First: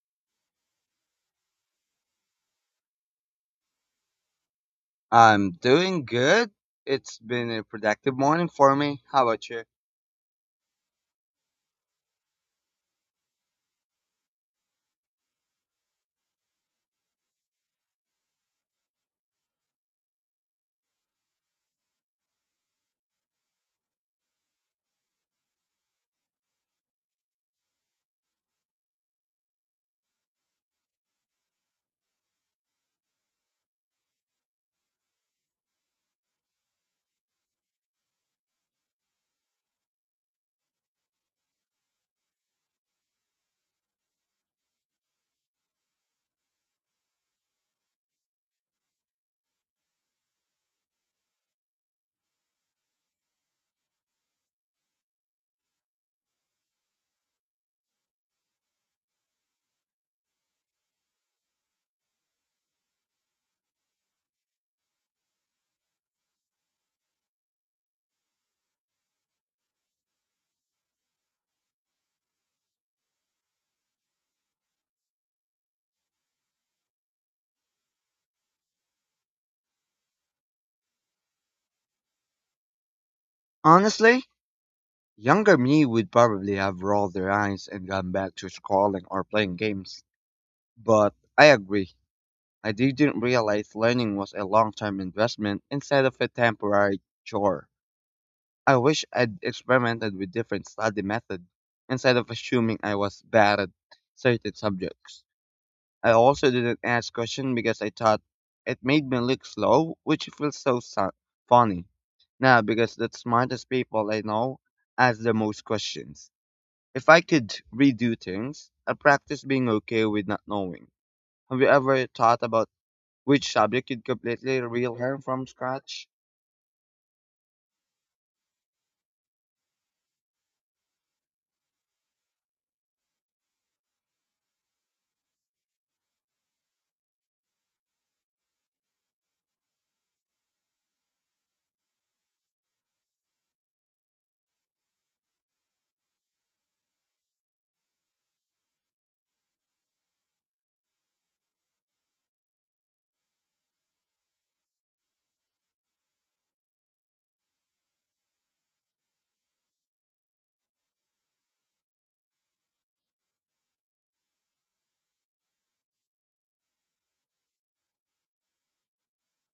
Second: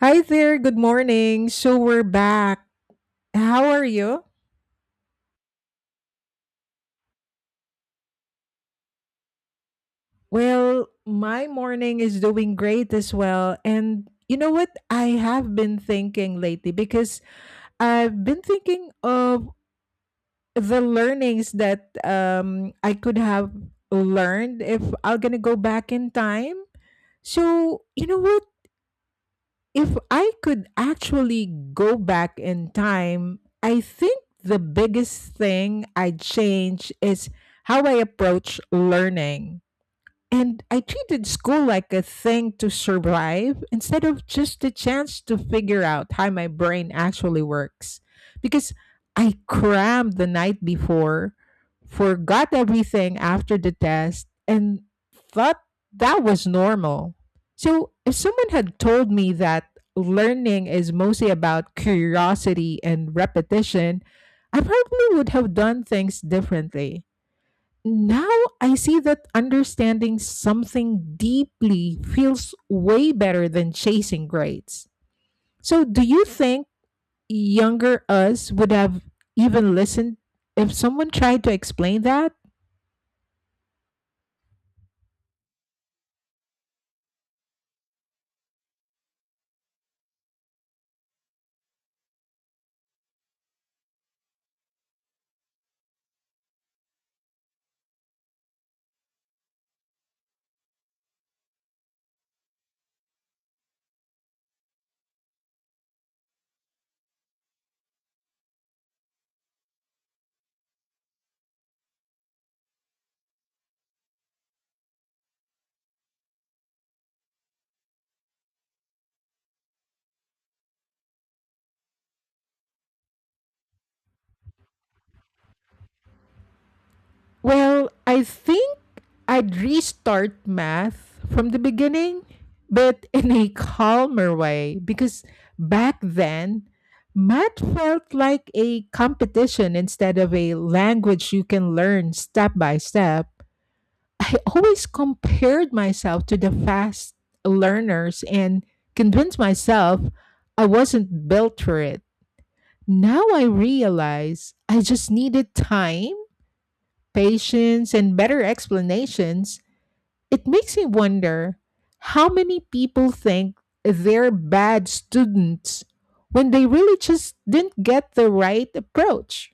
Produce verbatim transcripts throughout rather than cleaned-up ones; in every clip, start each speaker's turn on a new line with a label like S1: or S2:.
S1: Hi there, good morning. So we're back. How are you?
S2: I'm doing good. It's been a productive morning for me. How about you?
S1: Well, my morning is doing great as well. And you know what? I have been thinking lately because I've been thinking of the learnings that um, I could have learned if I'm going to go back in time. So, you know what? If I could actually go back in time, I think the biggest thing I'd change is how I approach learning. And I treated school like a thing to survive instead of just a chance to figure out how my brain actually works. Because I crammed the night before, forgot everything after the test, and thought that was normal. So if someone had told me that learning is mostly about curiosity and repetition, I probably would have done things differently. Now I see that understanding something deeply feels way better than chasing grades. So, do you think younger us would have even listened if someone tried to explain that?
S2: Honestly, younger me would probably have rolled their eyes and gone back to scrolling or playing games. But I agree. I didn't realize learning was a long-term investment instead of a temporary chore. I wish I'd experimented with different study methods instead of assuming I was bad at certain subjects. I also didn't ask questions because I thought it made me look slow, which feels so su- funny. Now, because the smartest people I know ask the most questions. If I could redo things, I practice being okay with not knowing. Have you ever thought about which subject you'd completely relearn from scratch?
S1: Well, I think I'd restart math from the beginning, but in a calmer way because back then, math felt like a competition instead of a language you can learn step by step. I always compared myself to the fast learners and convinced myself I wasn't built for it. Now I realize I just needed time, patience, and better explanations. It makes me wonder how many people think they're bad students when they really just didn't get the right approach.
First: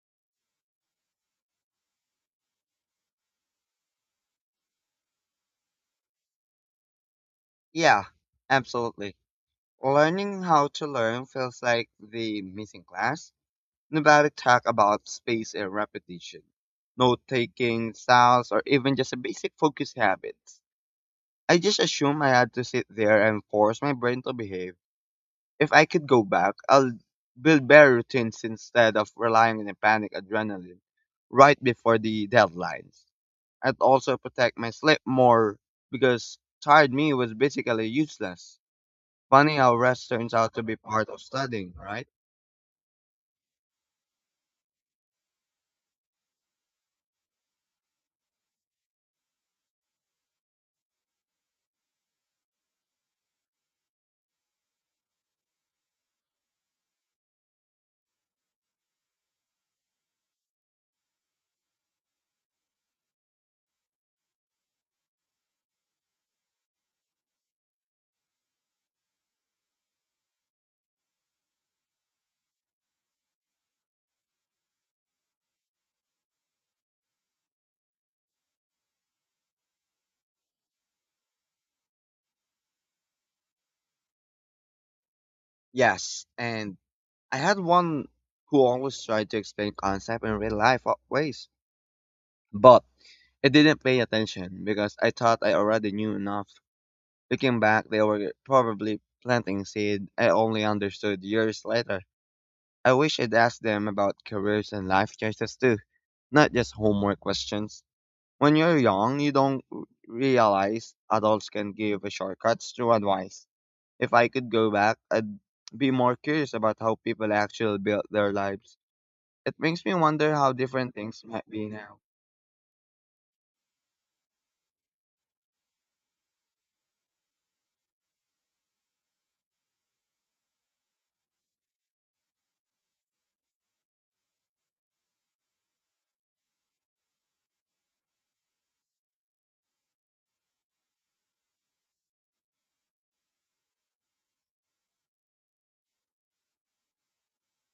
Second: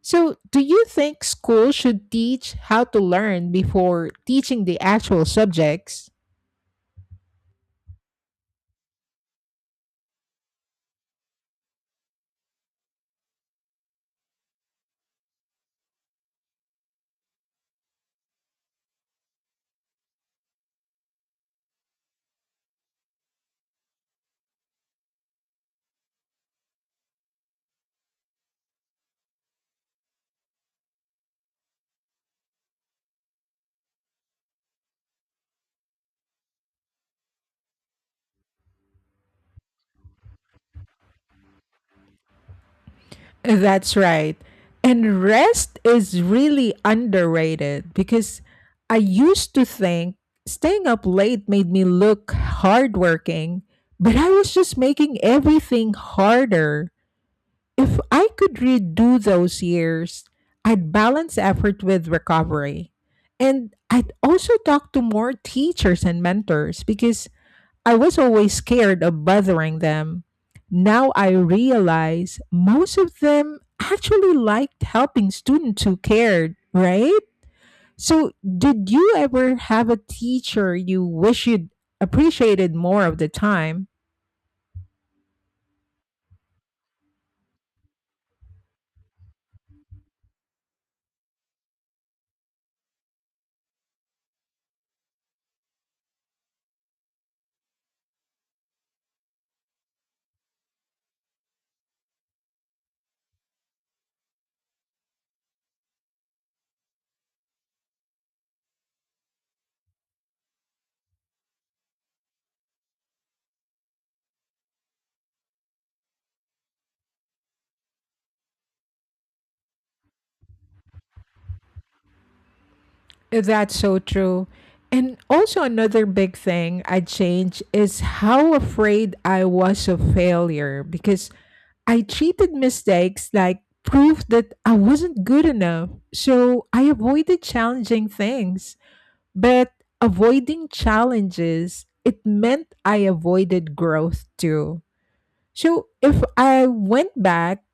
S1: So, do you think school should teach how to learn before teaching the actual subjects?
S2: Yeah, absolutely. Learning how to learn feels like the missing class Nevada talk about space and repetition, note taking, styles, or even just a basic focus habits. I just assume I had to sit there and force my brain to behave. If I could go back, I'll build better routines instead of relying on a panic adrenaline right before the deadlines. I'd also protect my sleep more because tired me was basically useless. Funny how rest turns out to be part of studying, right?
S1: That's right. And rest is really underrated because I used to think staying up late made me look hardworking, but I was just making everything harder. If I could redo those years, I'd balance effort with recovery. And I'd also talk to more teachers and mentors because I was always scared of bothering them. Now I realize most of them actually liked helping students who cared, right? So, did you ever have a teacher you wish you'd appreciated more of the time?
S2: Yes, and I had one who always tried to explain concept in real life wa- ways, but I didn't pay attention because I thought I already knew enough. Looking back, they were probably planting seed I only understood years later. I wish I'd asked them about careers and life choices too, not just homework questions. When you're young, you don't r- realize adults can give shortcuts through advice. If I could go back, I'd be more curious about how people actually built their lives. It makes me wonder how different things might be now.
S1: That's so true. And also, another big thing I changed is how afraid I was of failure because I treated mistakes like proof that I wasn't good enough. So I avoided challenging things. But avoiding challenges, it meant I avoided growth too. So if I went back,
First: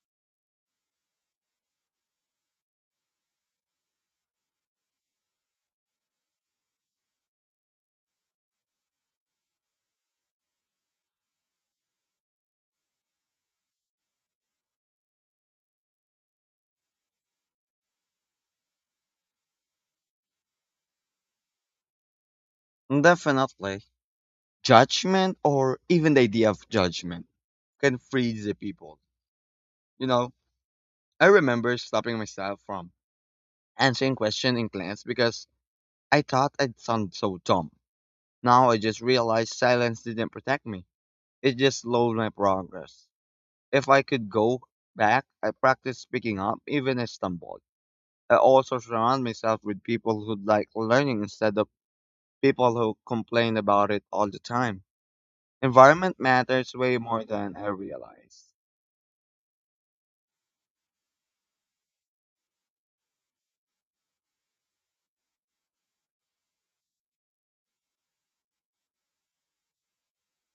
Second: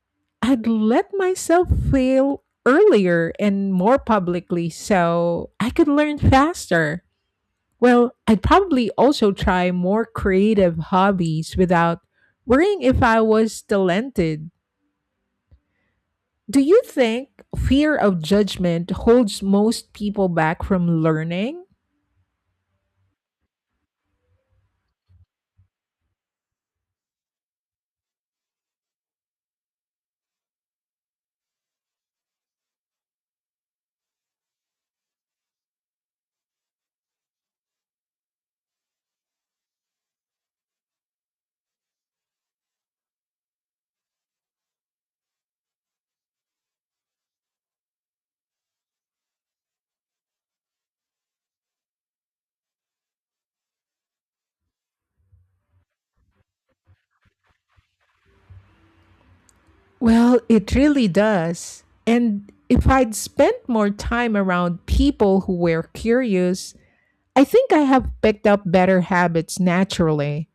S1: I'd let myself fail earlier and more publicly so I could learn faster. Well, I'd probably also try more creative hobbies without worrying if I was talented. Do you think fear of judgment holds most people back from learning?
S2: Definitely. Judgment or even the idea of judgment can freeze the people. You know, I remember stopping myself from answering questions in class because I thought I'd sound so dumb. Now I just realized silence didn't protect me. It just slowed my progress. If I could go back, I practice speaking up even I stumbled. I also surround myself with people who like learning instead of people who complain about it all the time. Environment matters way more than I realize.
S1: Well, it really does. And if I'd spent more time around people who were curious, I think I have picked up better habits naturally.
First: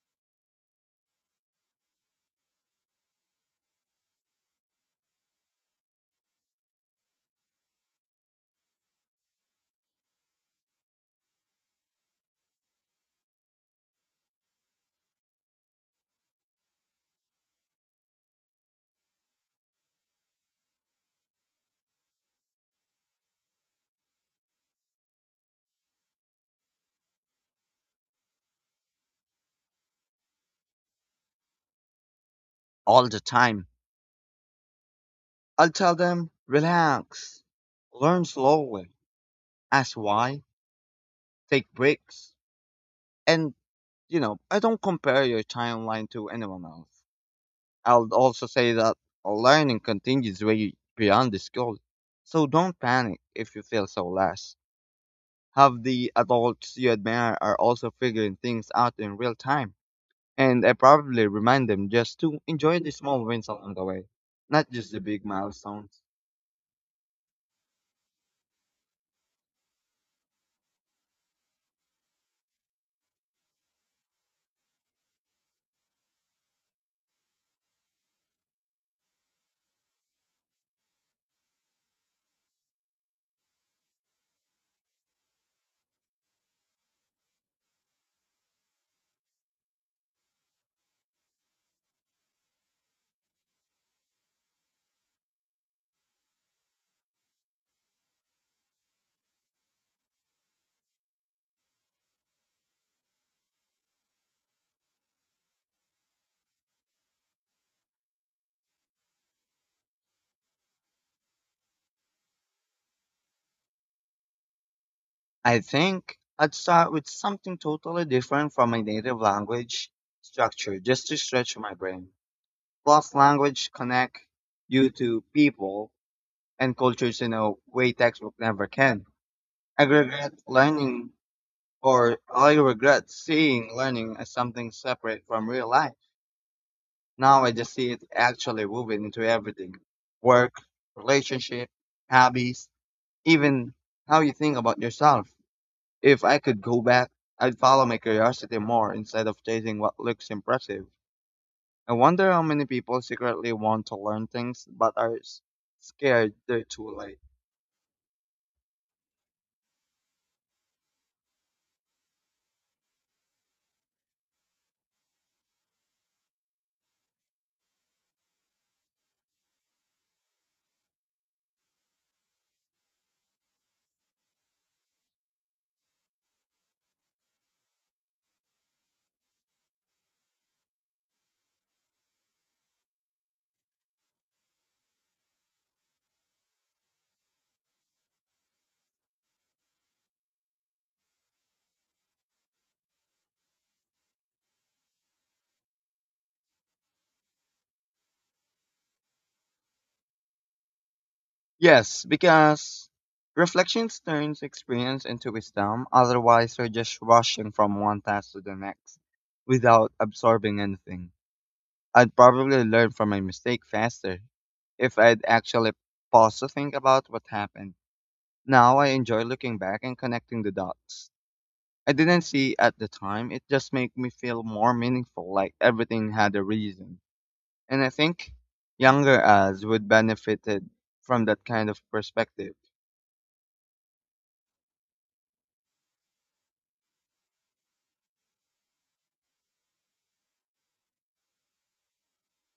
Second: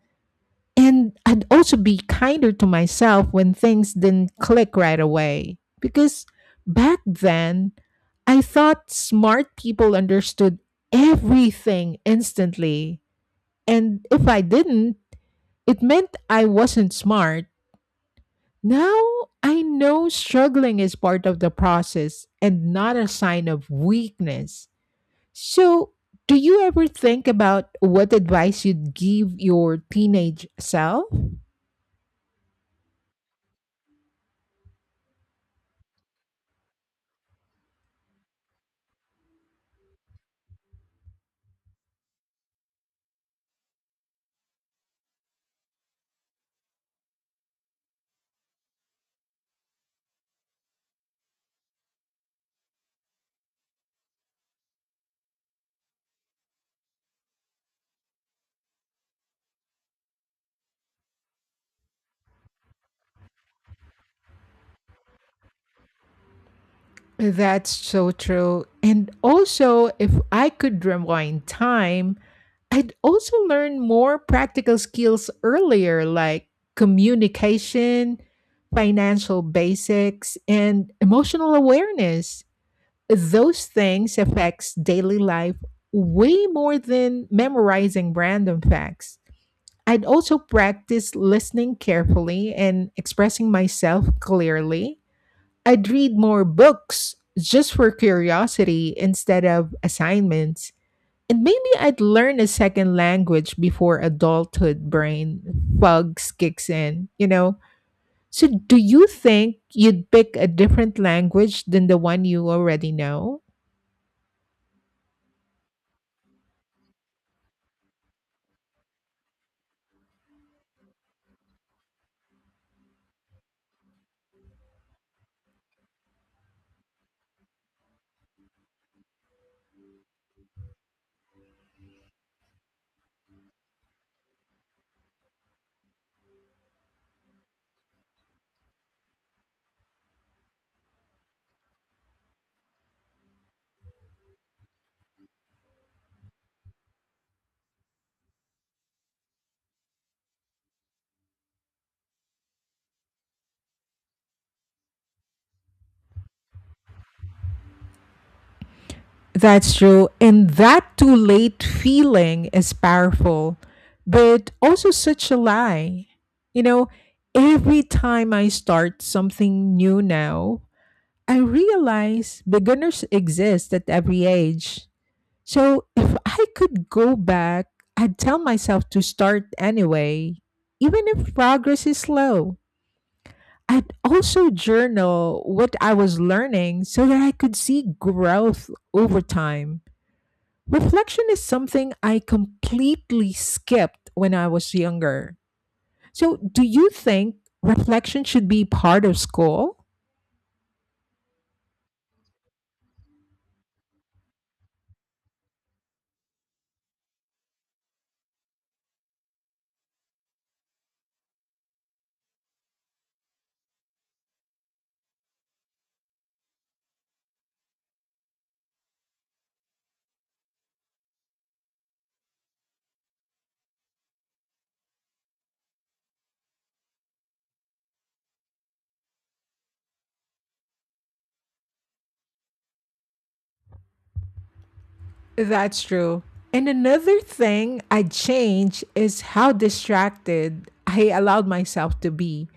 S1: And I'd also be kinder to myself when things didn't click right away. Because back then, I thought smart people understood everything instantly. And if I didn't, it meant I wasn't smart. Now I know struggling is part of the process and not a sign of weakness. So, do you ever think about what advice you'd give your teenage self?
S2: All the time. I'll tell them, relax, learn slowly, ask why, take breaks. And, you know, I don't compare your timeline to anyone else. I'll also say that learning continues way beyond the school. So don't panic if you feel so less. Have the adults you admire are also figuring things out in real time. And I probably remind them just to enjoy the small wins along the way, not just the big milestones.
S1: That's so true. And also, if I could rewind time, I'd also learn more practical skills earlier, like communication, financial basics, and emotional awareness. Those things affects daily life way more than memorizing random facts. I'd also practice listening carefully and expressing myself clearly. I'd read more books just for curiosity instead of assignments. And maybe I'd learn a second language before adulthood brain bugs kicks in, you know? So, do you think you'd pick a different language than the one you already know?
S2: I think I'd start with something totally different from my native language structure just to stretch my brain. Plus, language connect you to people and cultures in a way textbook never can. I regret learning or I regret seeing learning as something separate from real life. Now I just see it actually woven into everything work, relationship, hobbies, even how you think about yourself. If I could go back, I'd follow my curiosity more instead of chasing what looks impressive. I wonder how many people secretly want to learn things but are s- scared they're too late.
S1: That's true. And that too late feeling is powerful, but also such a lie. You know, every time I start something new now, I realize beginners exist at every age. So if I could go back, I'd tell myself to start anyway, even if progress is slow. I'd also journal what I was learning so that I could see growth over time. Reflection is something I completely skipped when I was younger. So, do you think reflection should be part of school?
S2: Yes, because reflections turns experience into wisdom, otherwise, we're just rushing from one task to the next without absorbing anything. I'd probably learn from my mistake faster if I'd actually paused to think about what happened. Now I enjoy looking back and connecting the dots. I didn't see at the time, it just makes me feel more meaningful, like everything had a reason. And I think younger us would benefited from that kind of perspective.
S1: That's true. And another thing I'd change is how distracted I allowed myself to be.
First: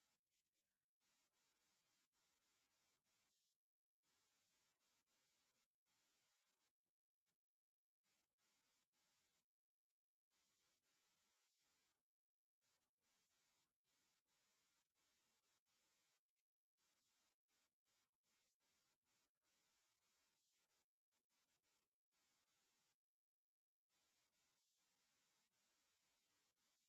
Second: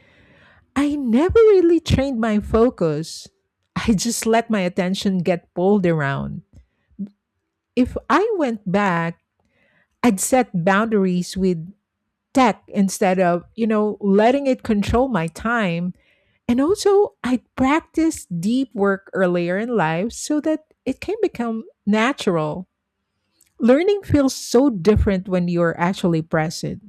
S1: I never really trained my focus. I just let my attention get pulled around. If I went back, I'd set boundaries with tech instead of, you know, letting it control my time. And also, I'd practice deep work earlier in life so that it can become natural. Learning feels so different when you're actually present.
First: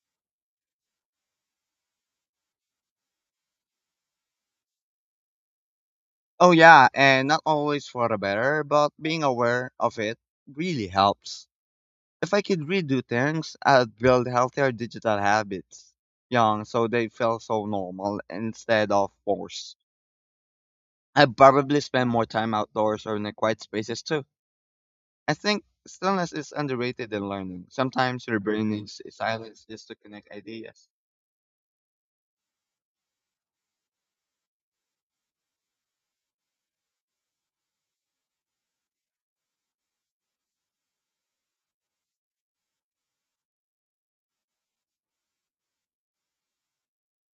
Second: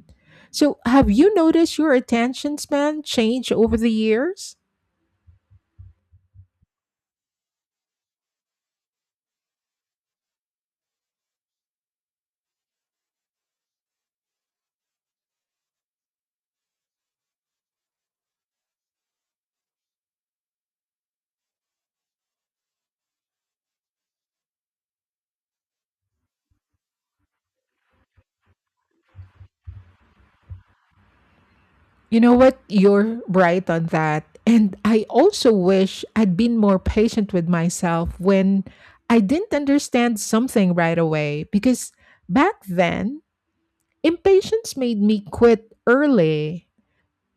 S1: So, have you noticed your attention span change over the years?
S2: Oh yeah, and not always for the better, but being aware of it really helps. If I could redo things, I'd build healthier digital habits young so they feel so normal instead of forced. I'd probably spend more time outdoors or in the quiet spaces too. I think stillness is underrated in learning. Sometimes your brain needs silence just to connect ideas.
S1: You know what? You're right on that. And I also wish I'd been more patient with myself when I didn't understand something right away because back then, impatience made me quit early.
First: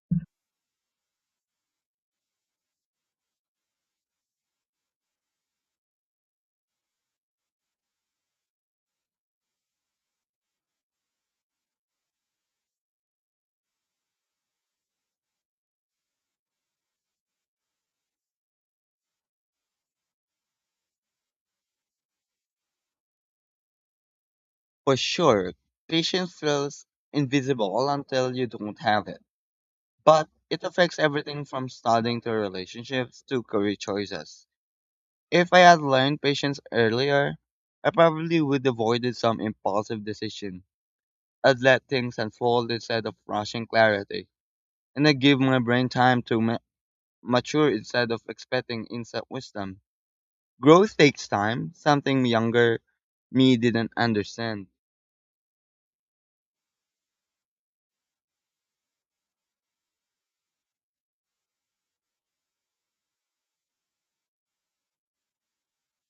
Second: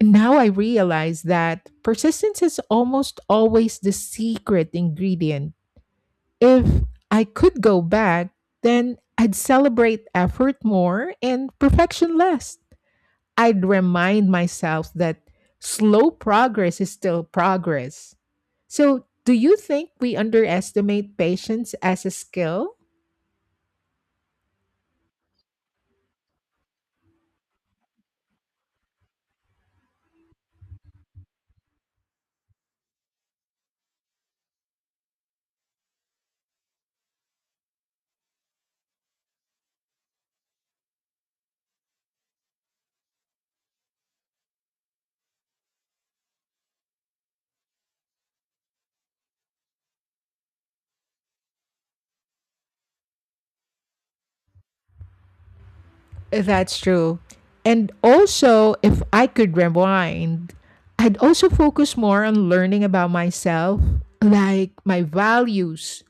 S1: Now I realize that persistence is almost always the secret ingredient. If I could go back, then I'd celebrate effort more and perfection less. I'd remind myself that slow progress is still progress. So, do you think we underestimate patience as a skill?
S2: For sure, patience feels invisible until you don't have it, but it affects everything from studying to relationships to career choices. If I had learned patience earlier, I probably would avoided some impulsive decision. I'd let things unfold instead of rushing clarity, and I'd give my brain time to ma- mature instead of expecting instant wisdom. Growth takes time, something younger me didn't understand.
S1: That's true. And also, if I could rewind, I'd also focus more on learning about myself, like my values,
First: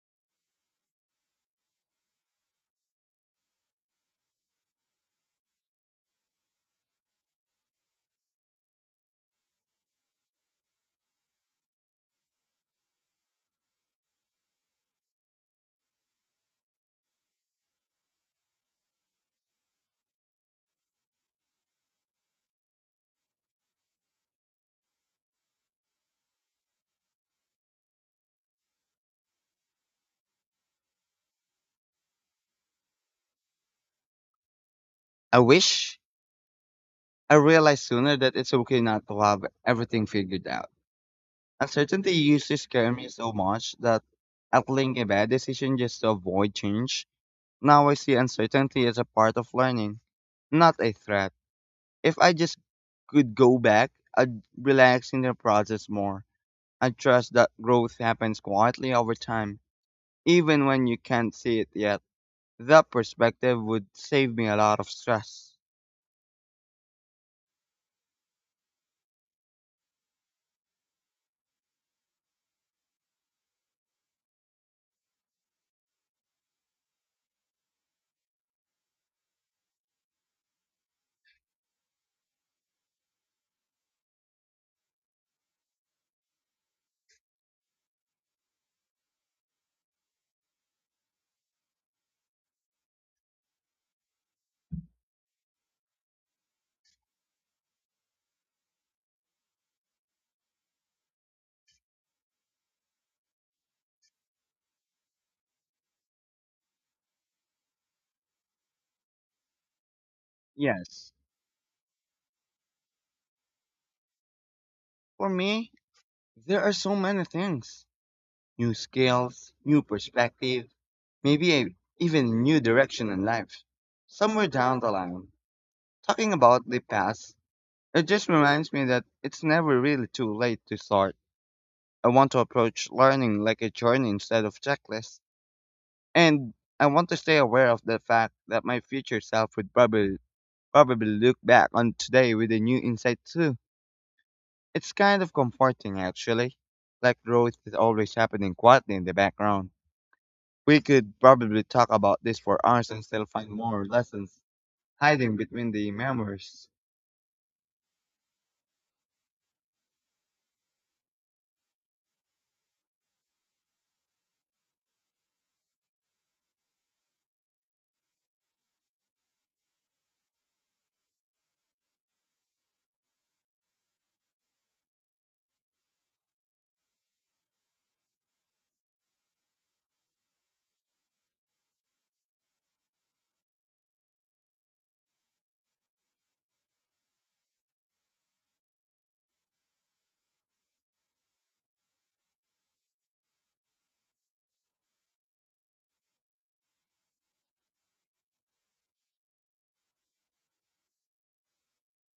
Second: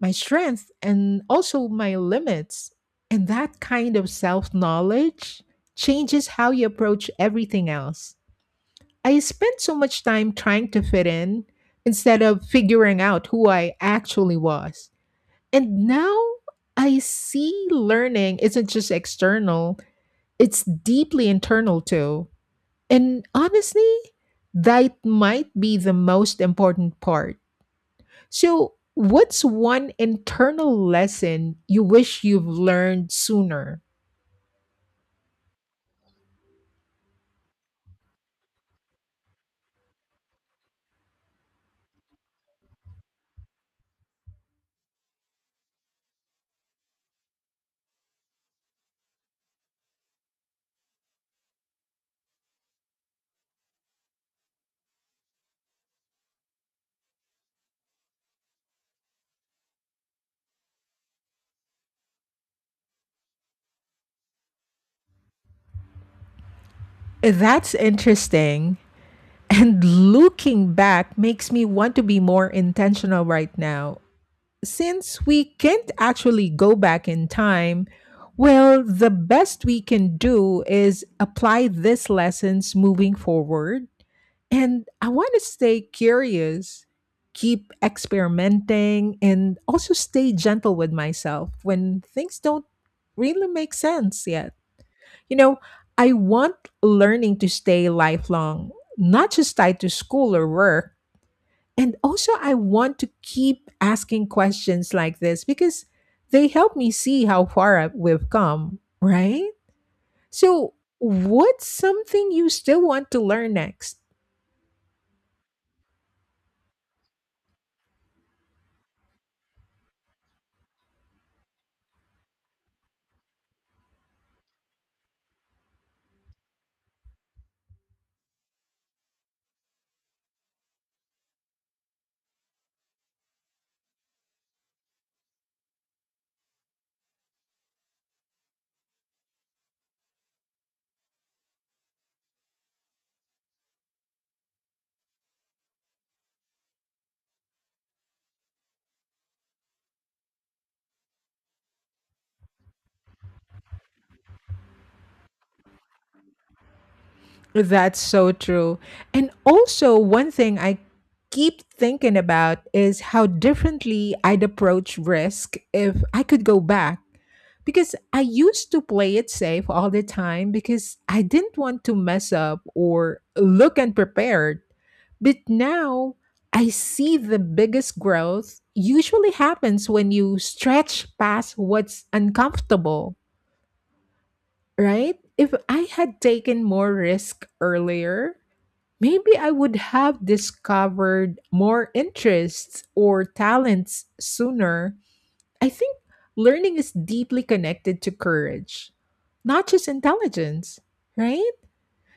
S1: my strengths, and also my limits. And that kind of self knowledge changes how you approach everything else. I spent so much time trying to fit in instead of figuring out who I actually was. And now I see learning isn't just external, it's deeply internal too. And honestly, that might be the most important part. So, what's one internal lesson you wish you've learned sooner?
S2: I wish I realized sooner that it's okay not to have everything figured out. Uncertainty used to scare me so much that I'd link a bad decision just to avoid change. Now I see uncertainty as a part of learning, not a threat. If I just could go back, I'd relax in the process more. I trust that growth happens quietly over time, even when you can't see it yet. That perspective would save me a lot of stress.
S1: That's interesting. And looking back makes me want to be more intentional right now. Since we can't actually go back in time, well, the best we can do is apply these lessons moving forward. And I want to stay curious, keep experimenting, and also stay gentle with myself when things don't really make sense yet. You know, I want learning to stay lifelong, not just tied to school or work. And also, I want to keep asking questions like this because they help me see how far I- we've come, right? So,
S2: Yes,
S1: what's something you still want to learn next?
S2: for me, there are so many things new skills, new perspective, maybe a, even new direction in life. Somewhere down the line, talking about the past, it just reminds me that it's never really too late to start. I want to approach learning like a journey instead of checklists. And I want to stay aware of the fact that my future self would probably probably look back on today with a new insight too. It's kind of comforting actually. Like growth is always happening quietly in the background. We could probably talk about this for hours and still find more lessons hiding between the memories.
S1: That's so true. And also, one thing I keep thinking about is how differently I'd approach risk if I could go back. Because I used to play it safe all the time because I didn't want to mess up or look unprepared. But now I see the biggest growth usually happens when you stretch past what's uncomfortable, right? If I had taken more risk earlier, maybe I would have discovered more interests or talents sooner. I think learning is deeply connected to courage, not just intelligence, right?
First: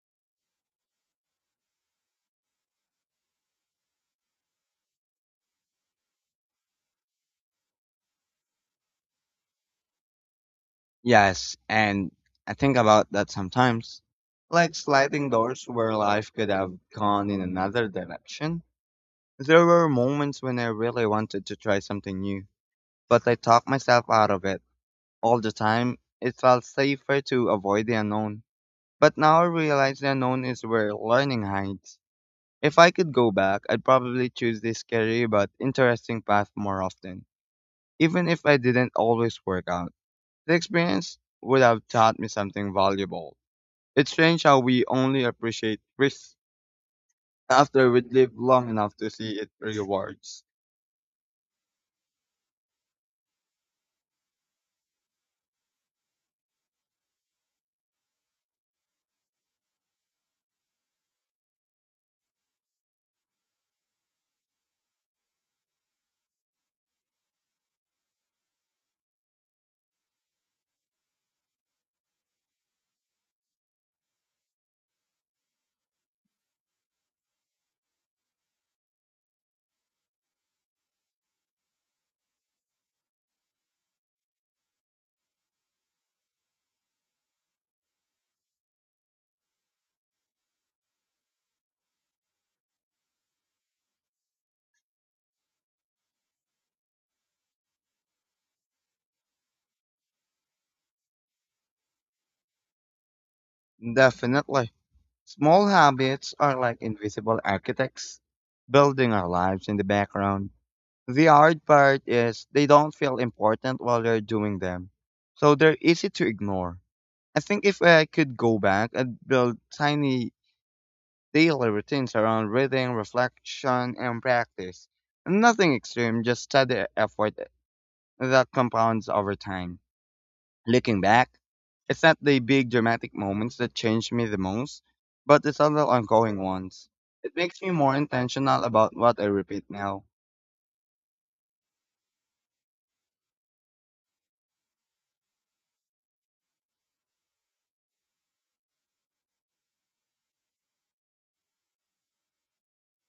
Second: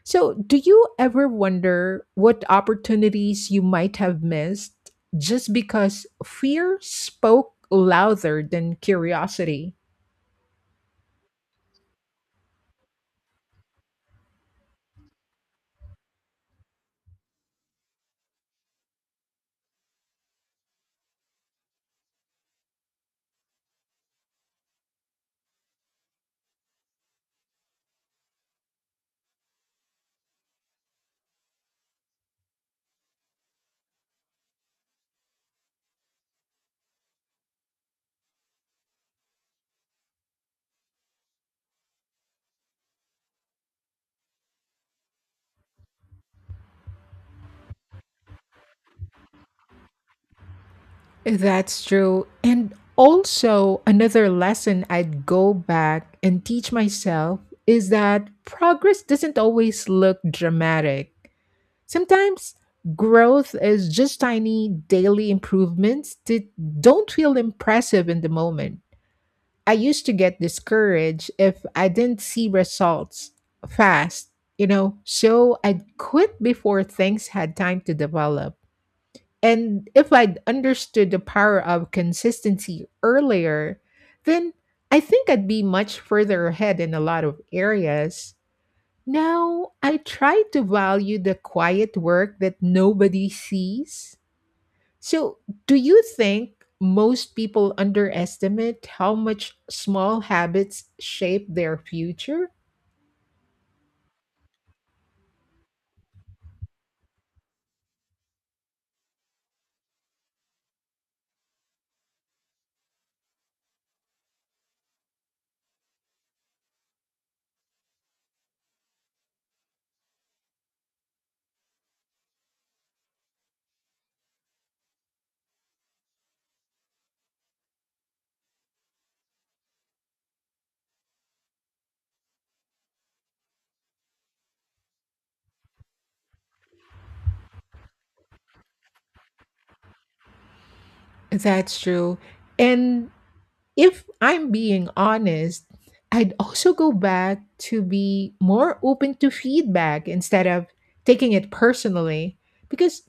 S1: So, do you ever wonder what opportunities you might have missed just because fear spoke louder than curiosity?
S2: Yes, and I think about that sometimes. Like sliding doors where life could have gone in another direction. There were moments when I really wanted to try something new, but I talked myself out of it. All the time, it felt safer to avoid the unknown. But now I realize the unknown is where learning hides. If I could go back, I'd probably choose this scary but interesting path more often, even if I didn't always work out. The experience would have taught me something valuable. It's strange how we only appreciate risk after we live long enough to see its rewards.
S1: That's true. And also, another lesson I'd go back and teach myself is that progress doesn't always look dramatic. Sometimes growth is just tiny daily improvements that don't feel impressive in the moment. I used to get discouraged if I didn't see results fast, you know, so I'd quit before things had time to develop. And if I'd understood the power of consistency earlier, then I think I'd be much further ahead in a lot of areas. Now, I try to value the quiet work that nobody sees. So, do you think most people underestimate how much small habits shape their future?
S2: Definitely. Small habits are like invisible architects, building our lives in the background. The hard part is they don't feel important while you're doing them, so they're easy to ignore. I think if I could go back and build tiny daily routines around reading, reflection, and practice, nothing extreme, just steady effort that compounds over time. Looking back, it's not the big dramatic moments that changed me the most, but the subtle ongoing ones. It makes me more intentional about what I repeat now.
S1: That's true. And if I'm being honest, I'd also go back to be more open to feedback instead of taking it personally because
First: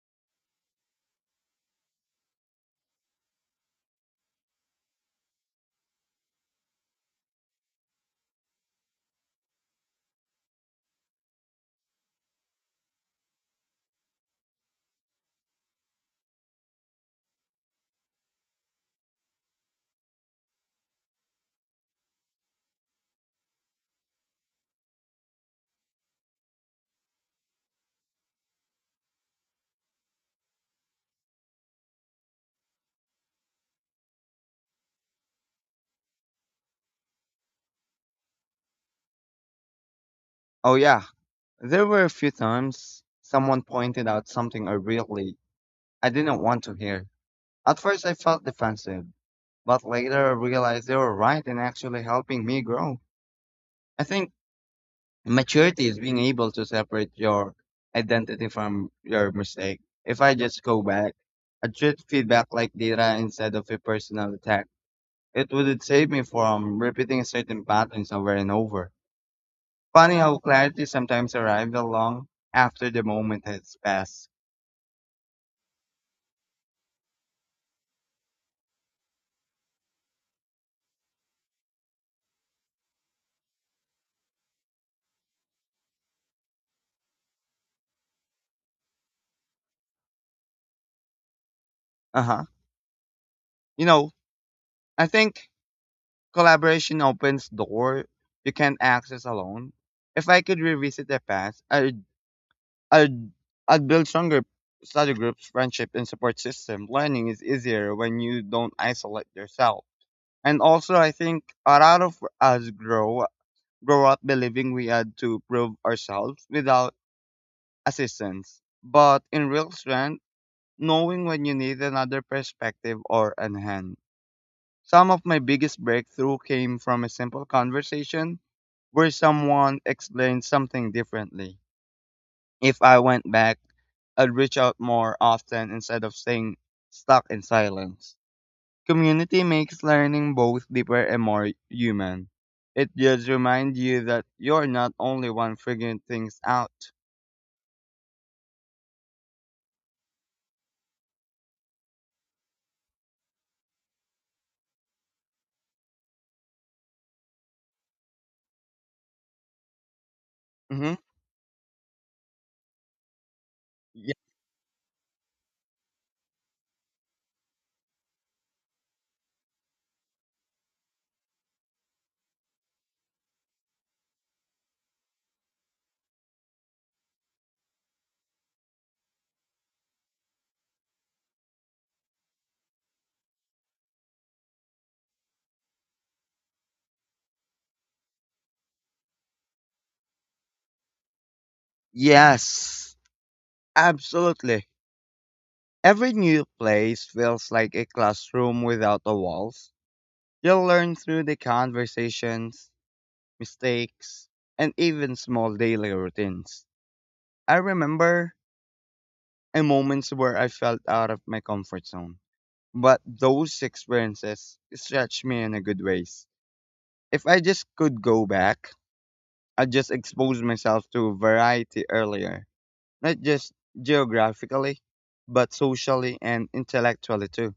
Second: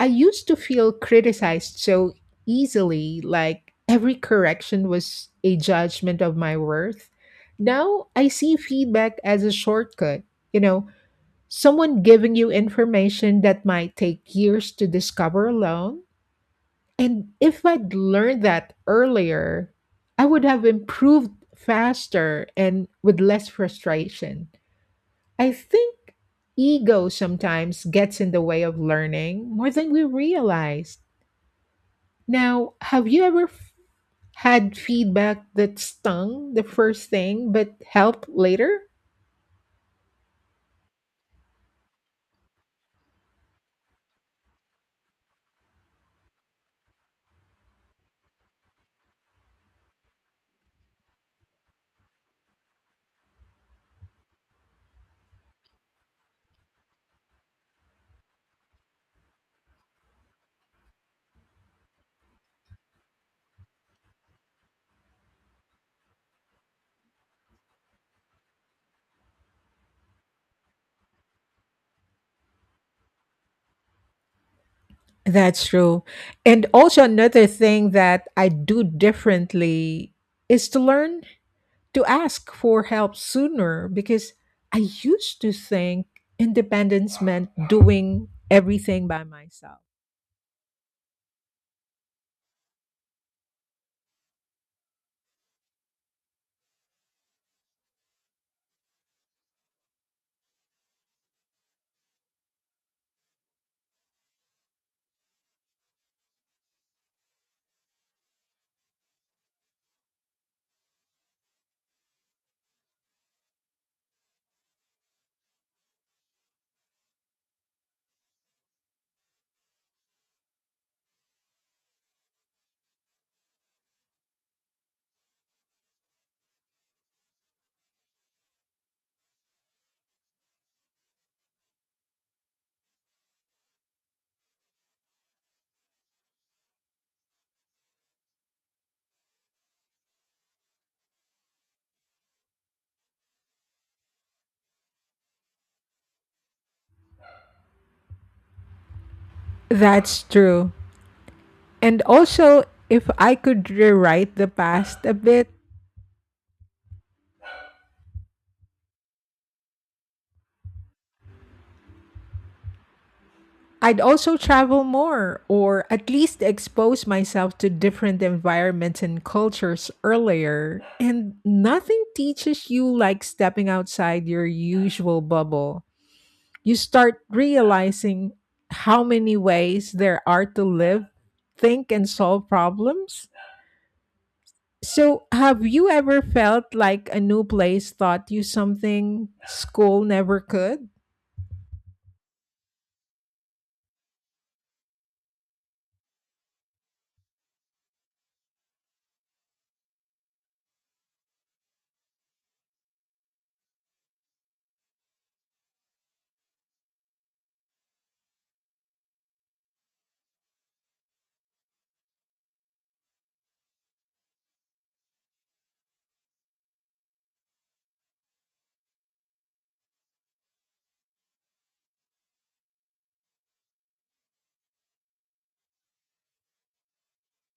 S1: I used to feel criticized so easily, like every correction was a judgment of my worth. Now I see feedback as a shortcut, you know, someone giving you information that might take years to discover alone, and if I'd learned that earlier, I would have improved faster and with less frustration. I think ego sometimes gets in the way of learning more than we realize. Now, have you ever f- had feedback that stung the first thing but helped later?
S2: Oh yeah, there were a few times someone pointed out something I really I didn't want to hear. At first I felt defensive, but later I realized they were right and actually helping me grow. I think maturity is being able to separate your identity from your mistake. If I just go back, I treat feedback like data instead of a personal attack. It would save me from repeating certain patterns over and over. Funny how clarity sometimes arrives long after the moment has passed.
S1: That's true. And also, another thing that I do differently is to learn to ask for help sooner because I used to think independence meant doing everything by myself.
S2: Uh huh. You know, I think collaboration opens door you can't access alone. If I could revisit the past, i I'd I'd build stronger study groups, friendship, and support system. Learning is easier when you don't isolate yourself. And also, I think a lot of us grow grow up believing we had to prove ourselves without assistance. But in real strength, knowing when you need another perspective or an hand. Some of my biggest breakthrough came from a simple conversation where someone explained something differently. If I went back, I'd reach out more often instead of staying stuck in silence. Community makes learning both deeper and more human. It just reminds you that you're not only one figuring things out.
S1: That's true. And also, if I could rewrite the past a bit,
S2: Hmm,
S1: I'd also travel more or at least expose myself to different environments and cultures earlier. And nothing teaches you like stepping outside your usual bubble. You start realizing how many ways there are to live, think, and solve problems. So, have you ever felt like a new place taught you something school never could?
S2: yes, absolutely. Every new place feels like a classroom without the walls. You'll learn through the conversations, mistakes, and even small daily routines. I remember and moments where I felt out of my comfort zone. But those experiences stretched me in a good ways. If I just could go back, I'd just expose myself to variety earlier, not just geographically, but socially and intellectually too.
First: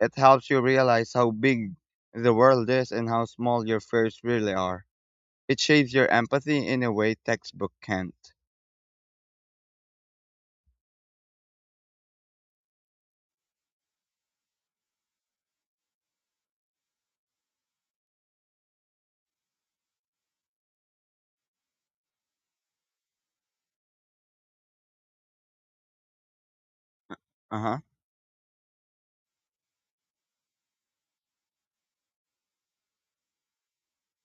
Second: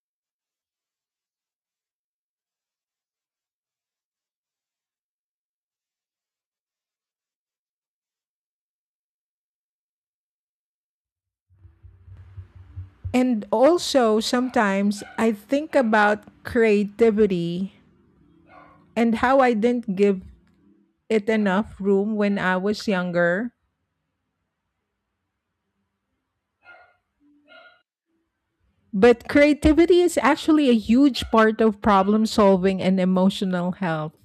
S2: It helps you realize how big the world is and how small your fears really are. It shapes your empathy in a way textbook can't.
S1: And also, sometimes I think about creativity and how I didn't give it enough room when I was younger.
S2: Uh huh.
S1: But creativity is actually a huge part of problem solving and emotional health.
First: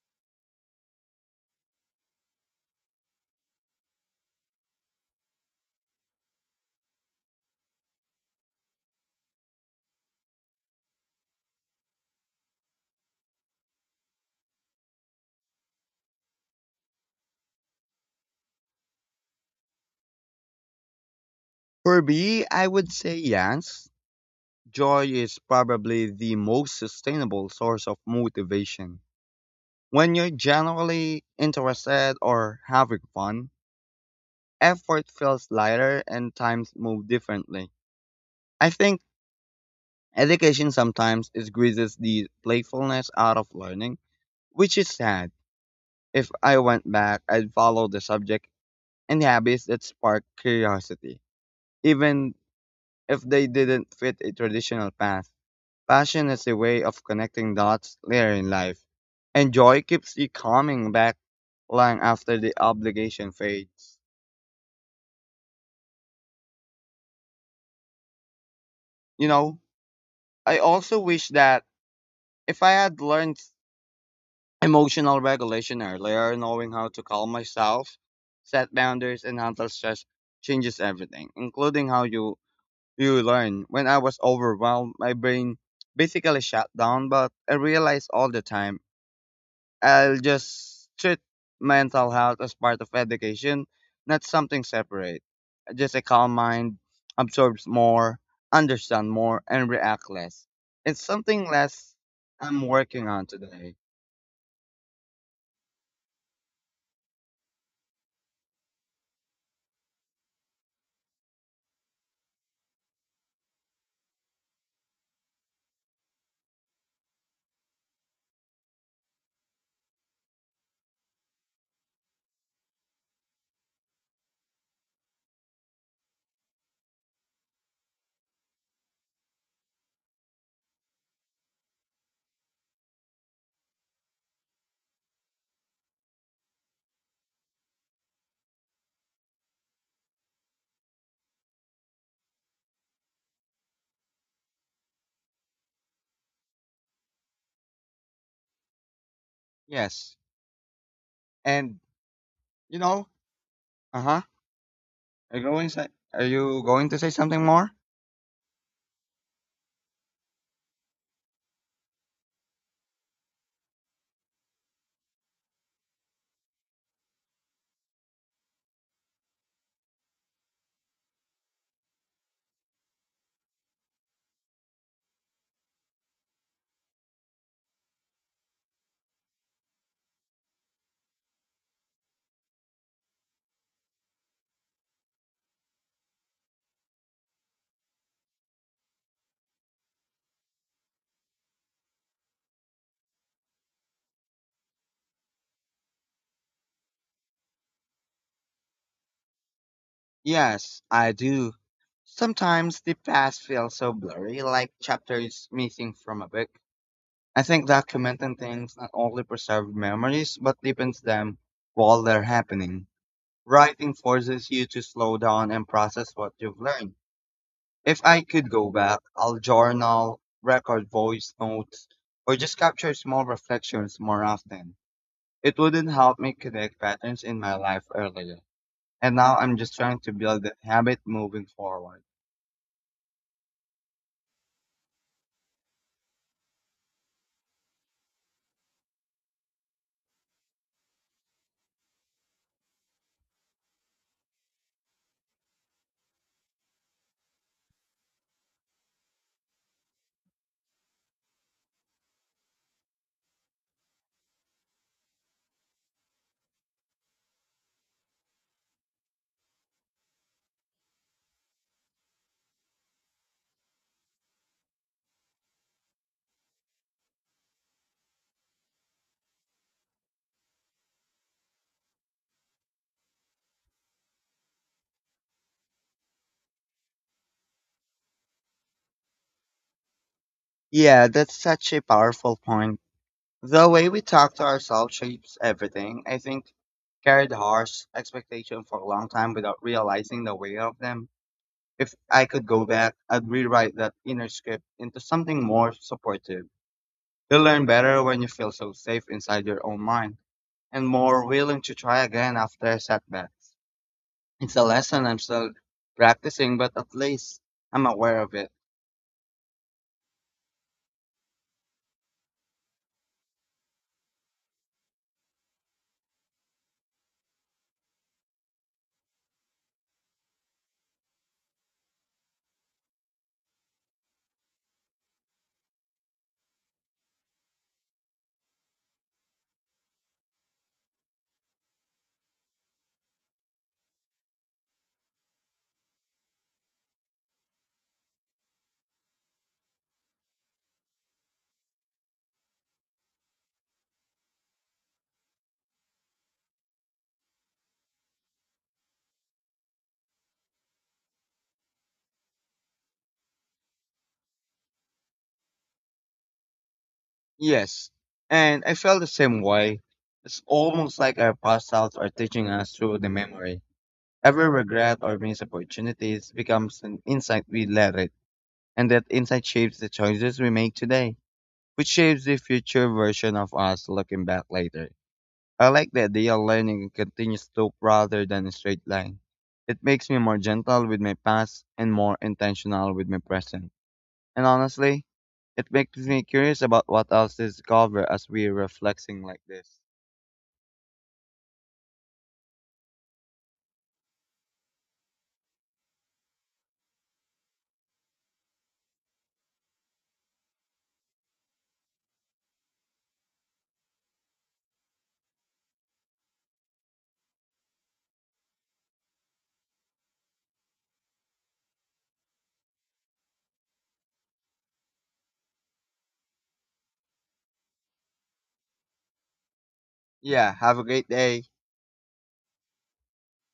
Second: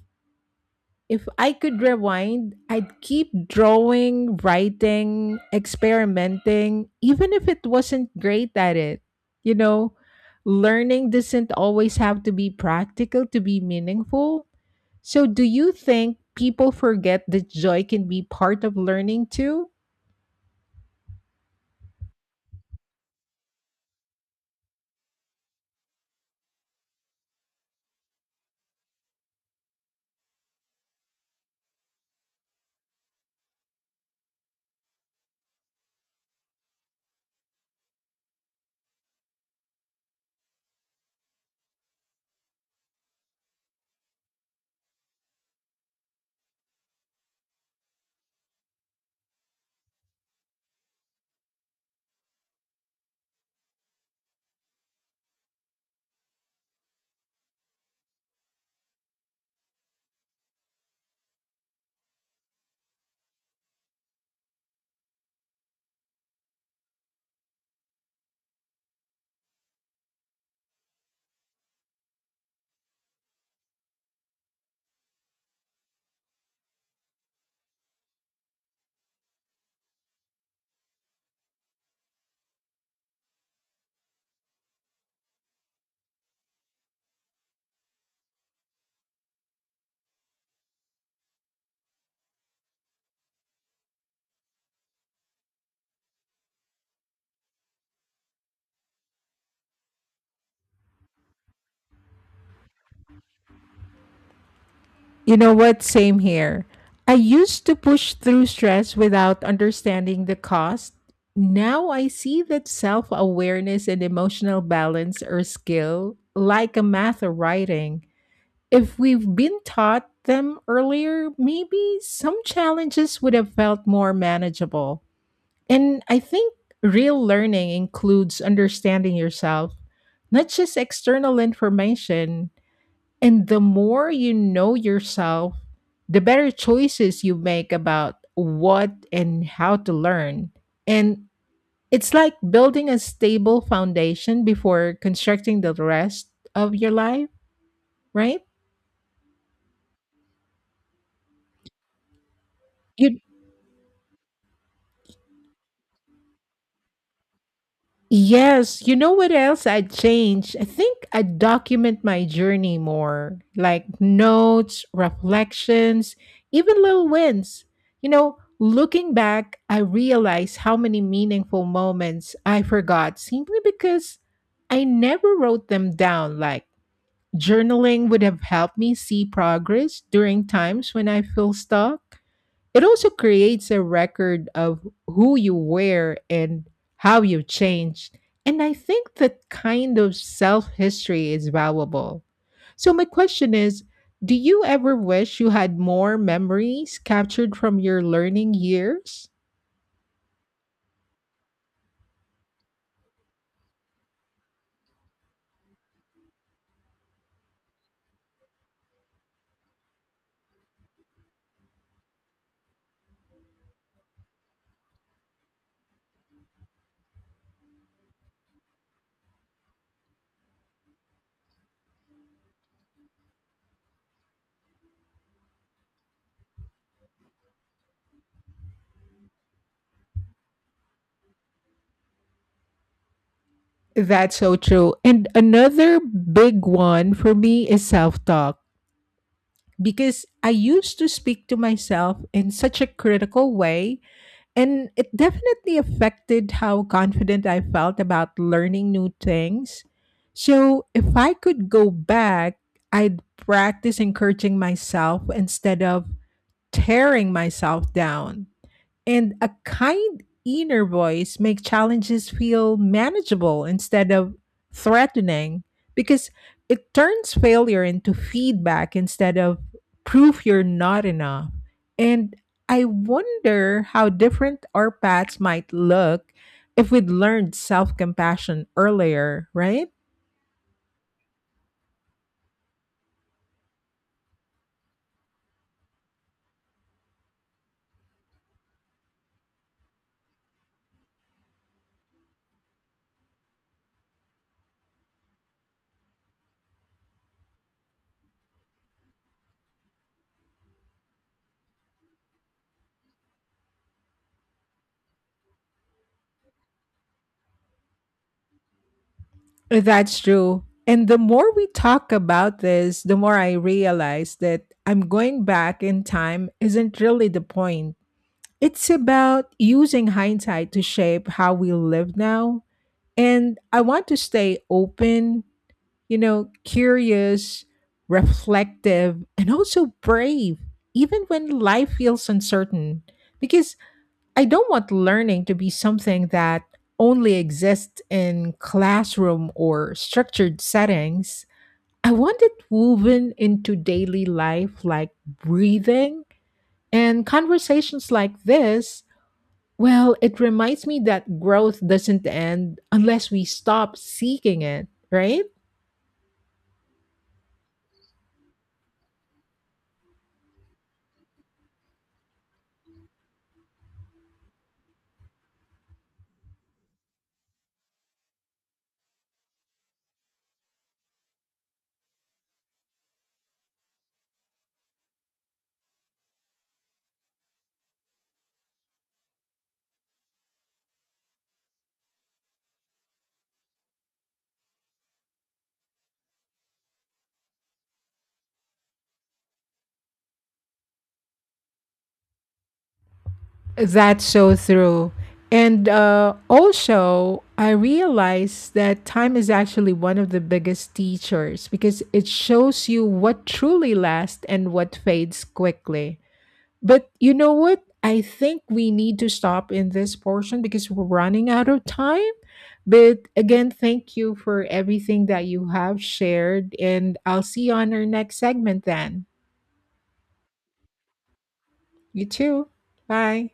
S1: If I could rewind, I'd keep drawing, writing, experimenting, even if it wasn't great at it. You know, learning doesn't always have to be practical to be meaningful. So, do you think people forget that joy can be part of learning too?
S2: For me, I would say yes. Joy is probably the most sustainable source of motivation. When you're generally interested or having fun, effort feels lighter and times move differently. I think education sometimes is squeezes the playfulness out of learning, which is sad. If I went back, I'd follow the subject and habits that spark curiosity, even if they didn't fit a traditional path. Passion is a way of connecting dots later in life, and joy keeps you coming back long after the obligation fades. You know, I also wish that if I had learned emotional regulation earlier, knowing how to calm myself, set boundaries, and handle stress changes everything, including how you you learn. When I was overwhelmed, my brain basically shut down, but I realized all the time I'll just treat mental health as part of education, not something separate. Just a calm mind absorbs more, understand more, and react less. It's something less I'm working on today.
S1: You know what? Same here. I used to push through stress without understanding the cost. Now I see that self awareness and emotional balance are skill like a math or writing. If we've been taught them earlier, maybe some challenges would have felt more manageable. And I think real learning includes understanding yourself, not just external information. And the more you know yourself, the better choices you make about what and how to learn. And it's like building a stable foundation before constructing the rest of your life, right?
S2: Yes. And you know,
S1: You.
S2: uh huh. Are you going say, are you going to say something more?
S1: Yes, you know what else I'd change? I think I'd document my journey more, like notes, reflections, even little wins. You know, looking back, I realize how many meaningful moments I forgot simply because I never wrote them down. Like journaling would have helped me see progress during times when I feel stuck. It also creates a record of who you were and how you changed. And I think that kind of self history is valuable. So, my question is, do you ever wish you had more memories captured from your learning years?
S2: Yes, I do. Sometimes the past feels so blurry, like chapters missing from a book. I think documenting things not only preserve memories but deepens them while they're happening. Writing forces you to slow down and process what you've learned. If I could go back, I'll journal, record voice notes, or just capture small reflections more often. It wouldn't help me connect patterns in my life earlier. And now I'm just trying to build that habit moving forward.
S1: That's so true. And another big one for me is self talk because I used to speak to myself in such a critical way, and it definitely affected how confident I felt about learning new things. So if I could go back, I'd practice encouraging myself instead of tearing myself down, and a kind inner voice make challenges feel manageable instead of threatening because it turns failure into feedback instead of proof you're not enough. And I wonder how different our paths might look if we'd learned self compassion earlier, right?
S2: Yeah, that's such a powerful point. The way we talk to ourselves shapes everything. I think carried harsh expectation for a long time without realizing the weight of them. If I could go back, I'd rewrite that inner script into something more supportive. You learn better when you feel so safe inside your own mind and more willing to try again after a setback. It's a lesson I'm still practicing, but at least I'm aware of it.
S1: That's true. And the more we talk about this, the more I realize that I'm going back in time isn't really the point. It's about using hindsight to shape how we live now. And I want to stay open, you know, curious, reflective, and also brave, even when life feels uncertain. Because I don't want learning to be something that only exists in classroom or structured settings. I want it woven into daily life like breathing, and conversations like this, well, it reminds me that growth doesn't end unless we stop seeking it, right?
S2: Yes. And I feel the same way. It's almost like our past selves are teaching us through the memory. Every regret or missed opportunities becomes an insight we let it, and that insight shapes the choices we make today, which shapes the future version of us looking back later. I like the idea of learning a continuous slope rather than a straight line. It makes me more gentle with my past and more intentional with my present. And honestly, it makes me curious about what else is covered as we're reflecting like this.
S1: That's so true. And uh, also, I realized that time is actually one of the biggest teachers because it shows you what truly lasts and what fades quickly. But you know what? I think we need to stop in this portion because we're running out of time. But again, thank you for everything that you have shared, and I'll see you on our next segment then.
S2: Yeah, have a great day.
S1: You too. Bye.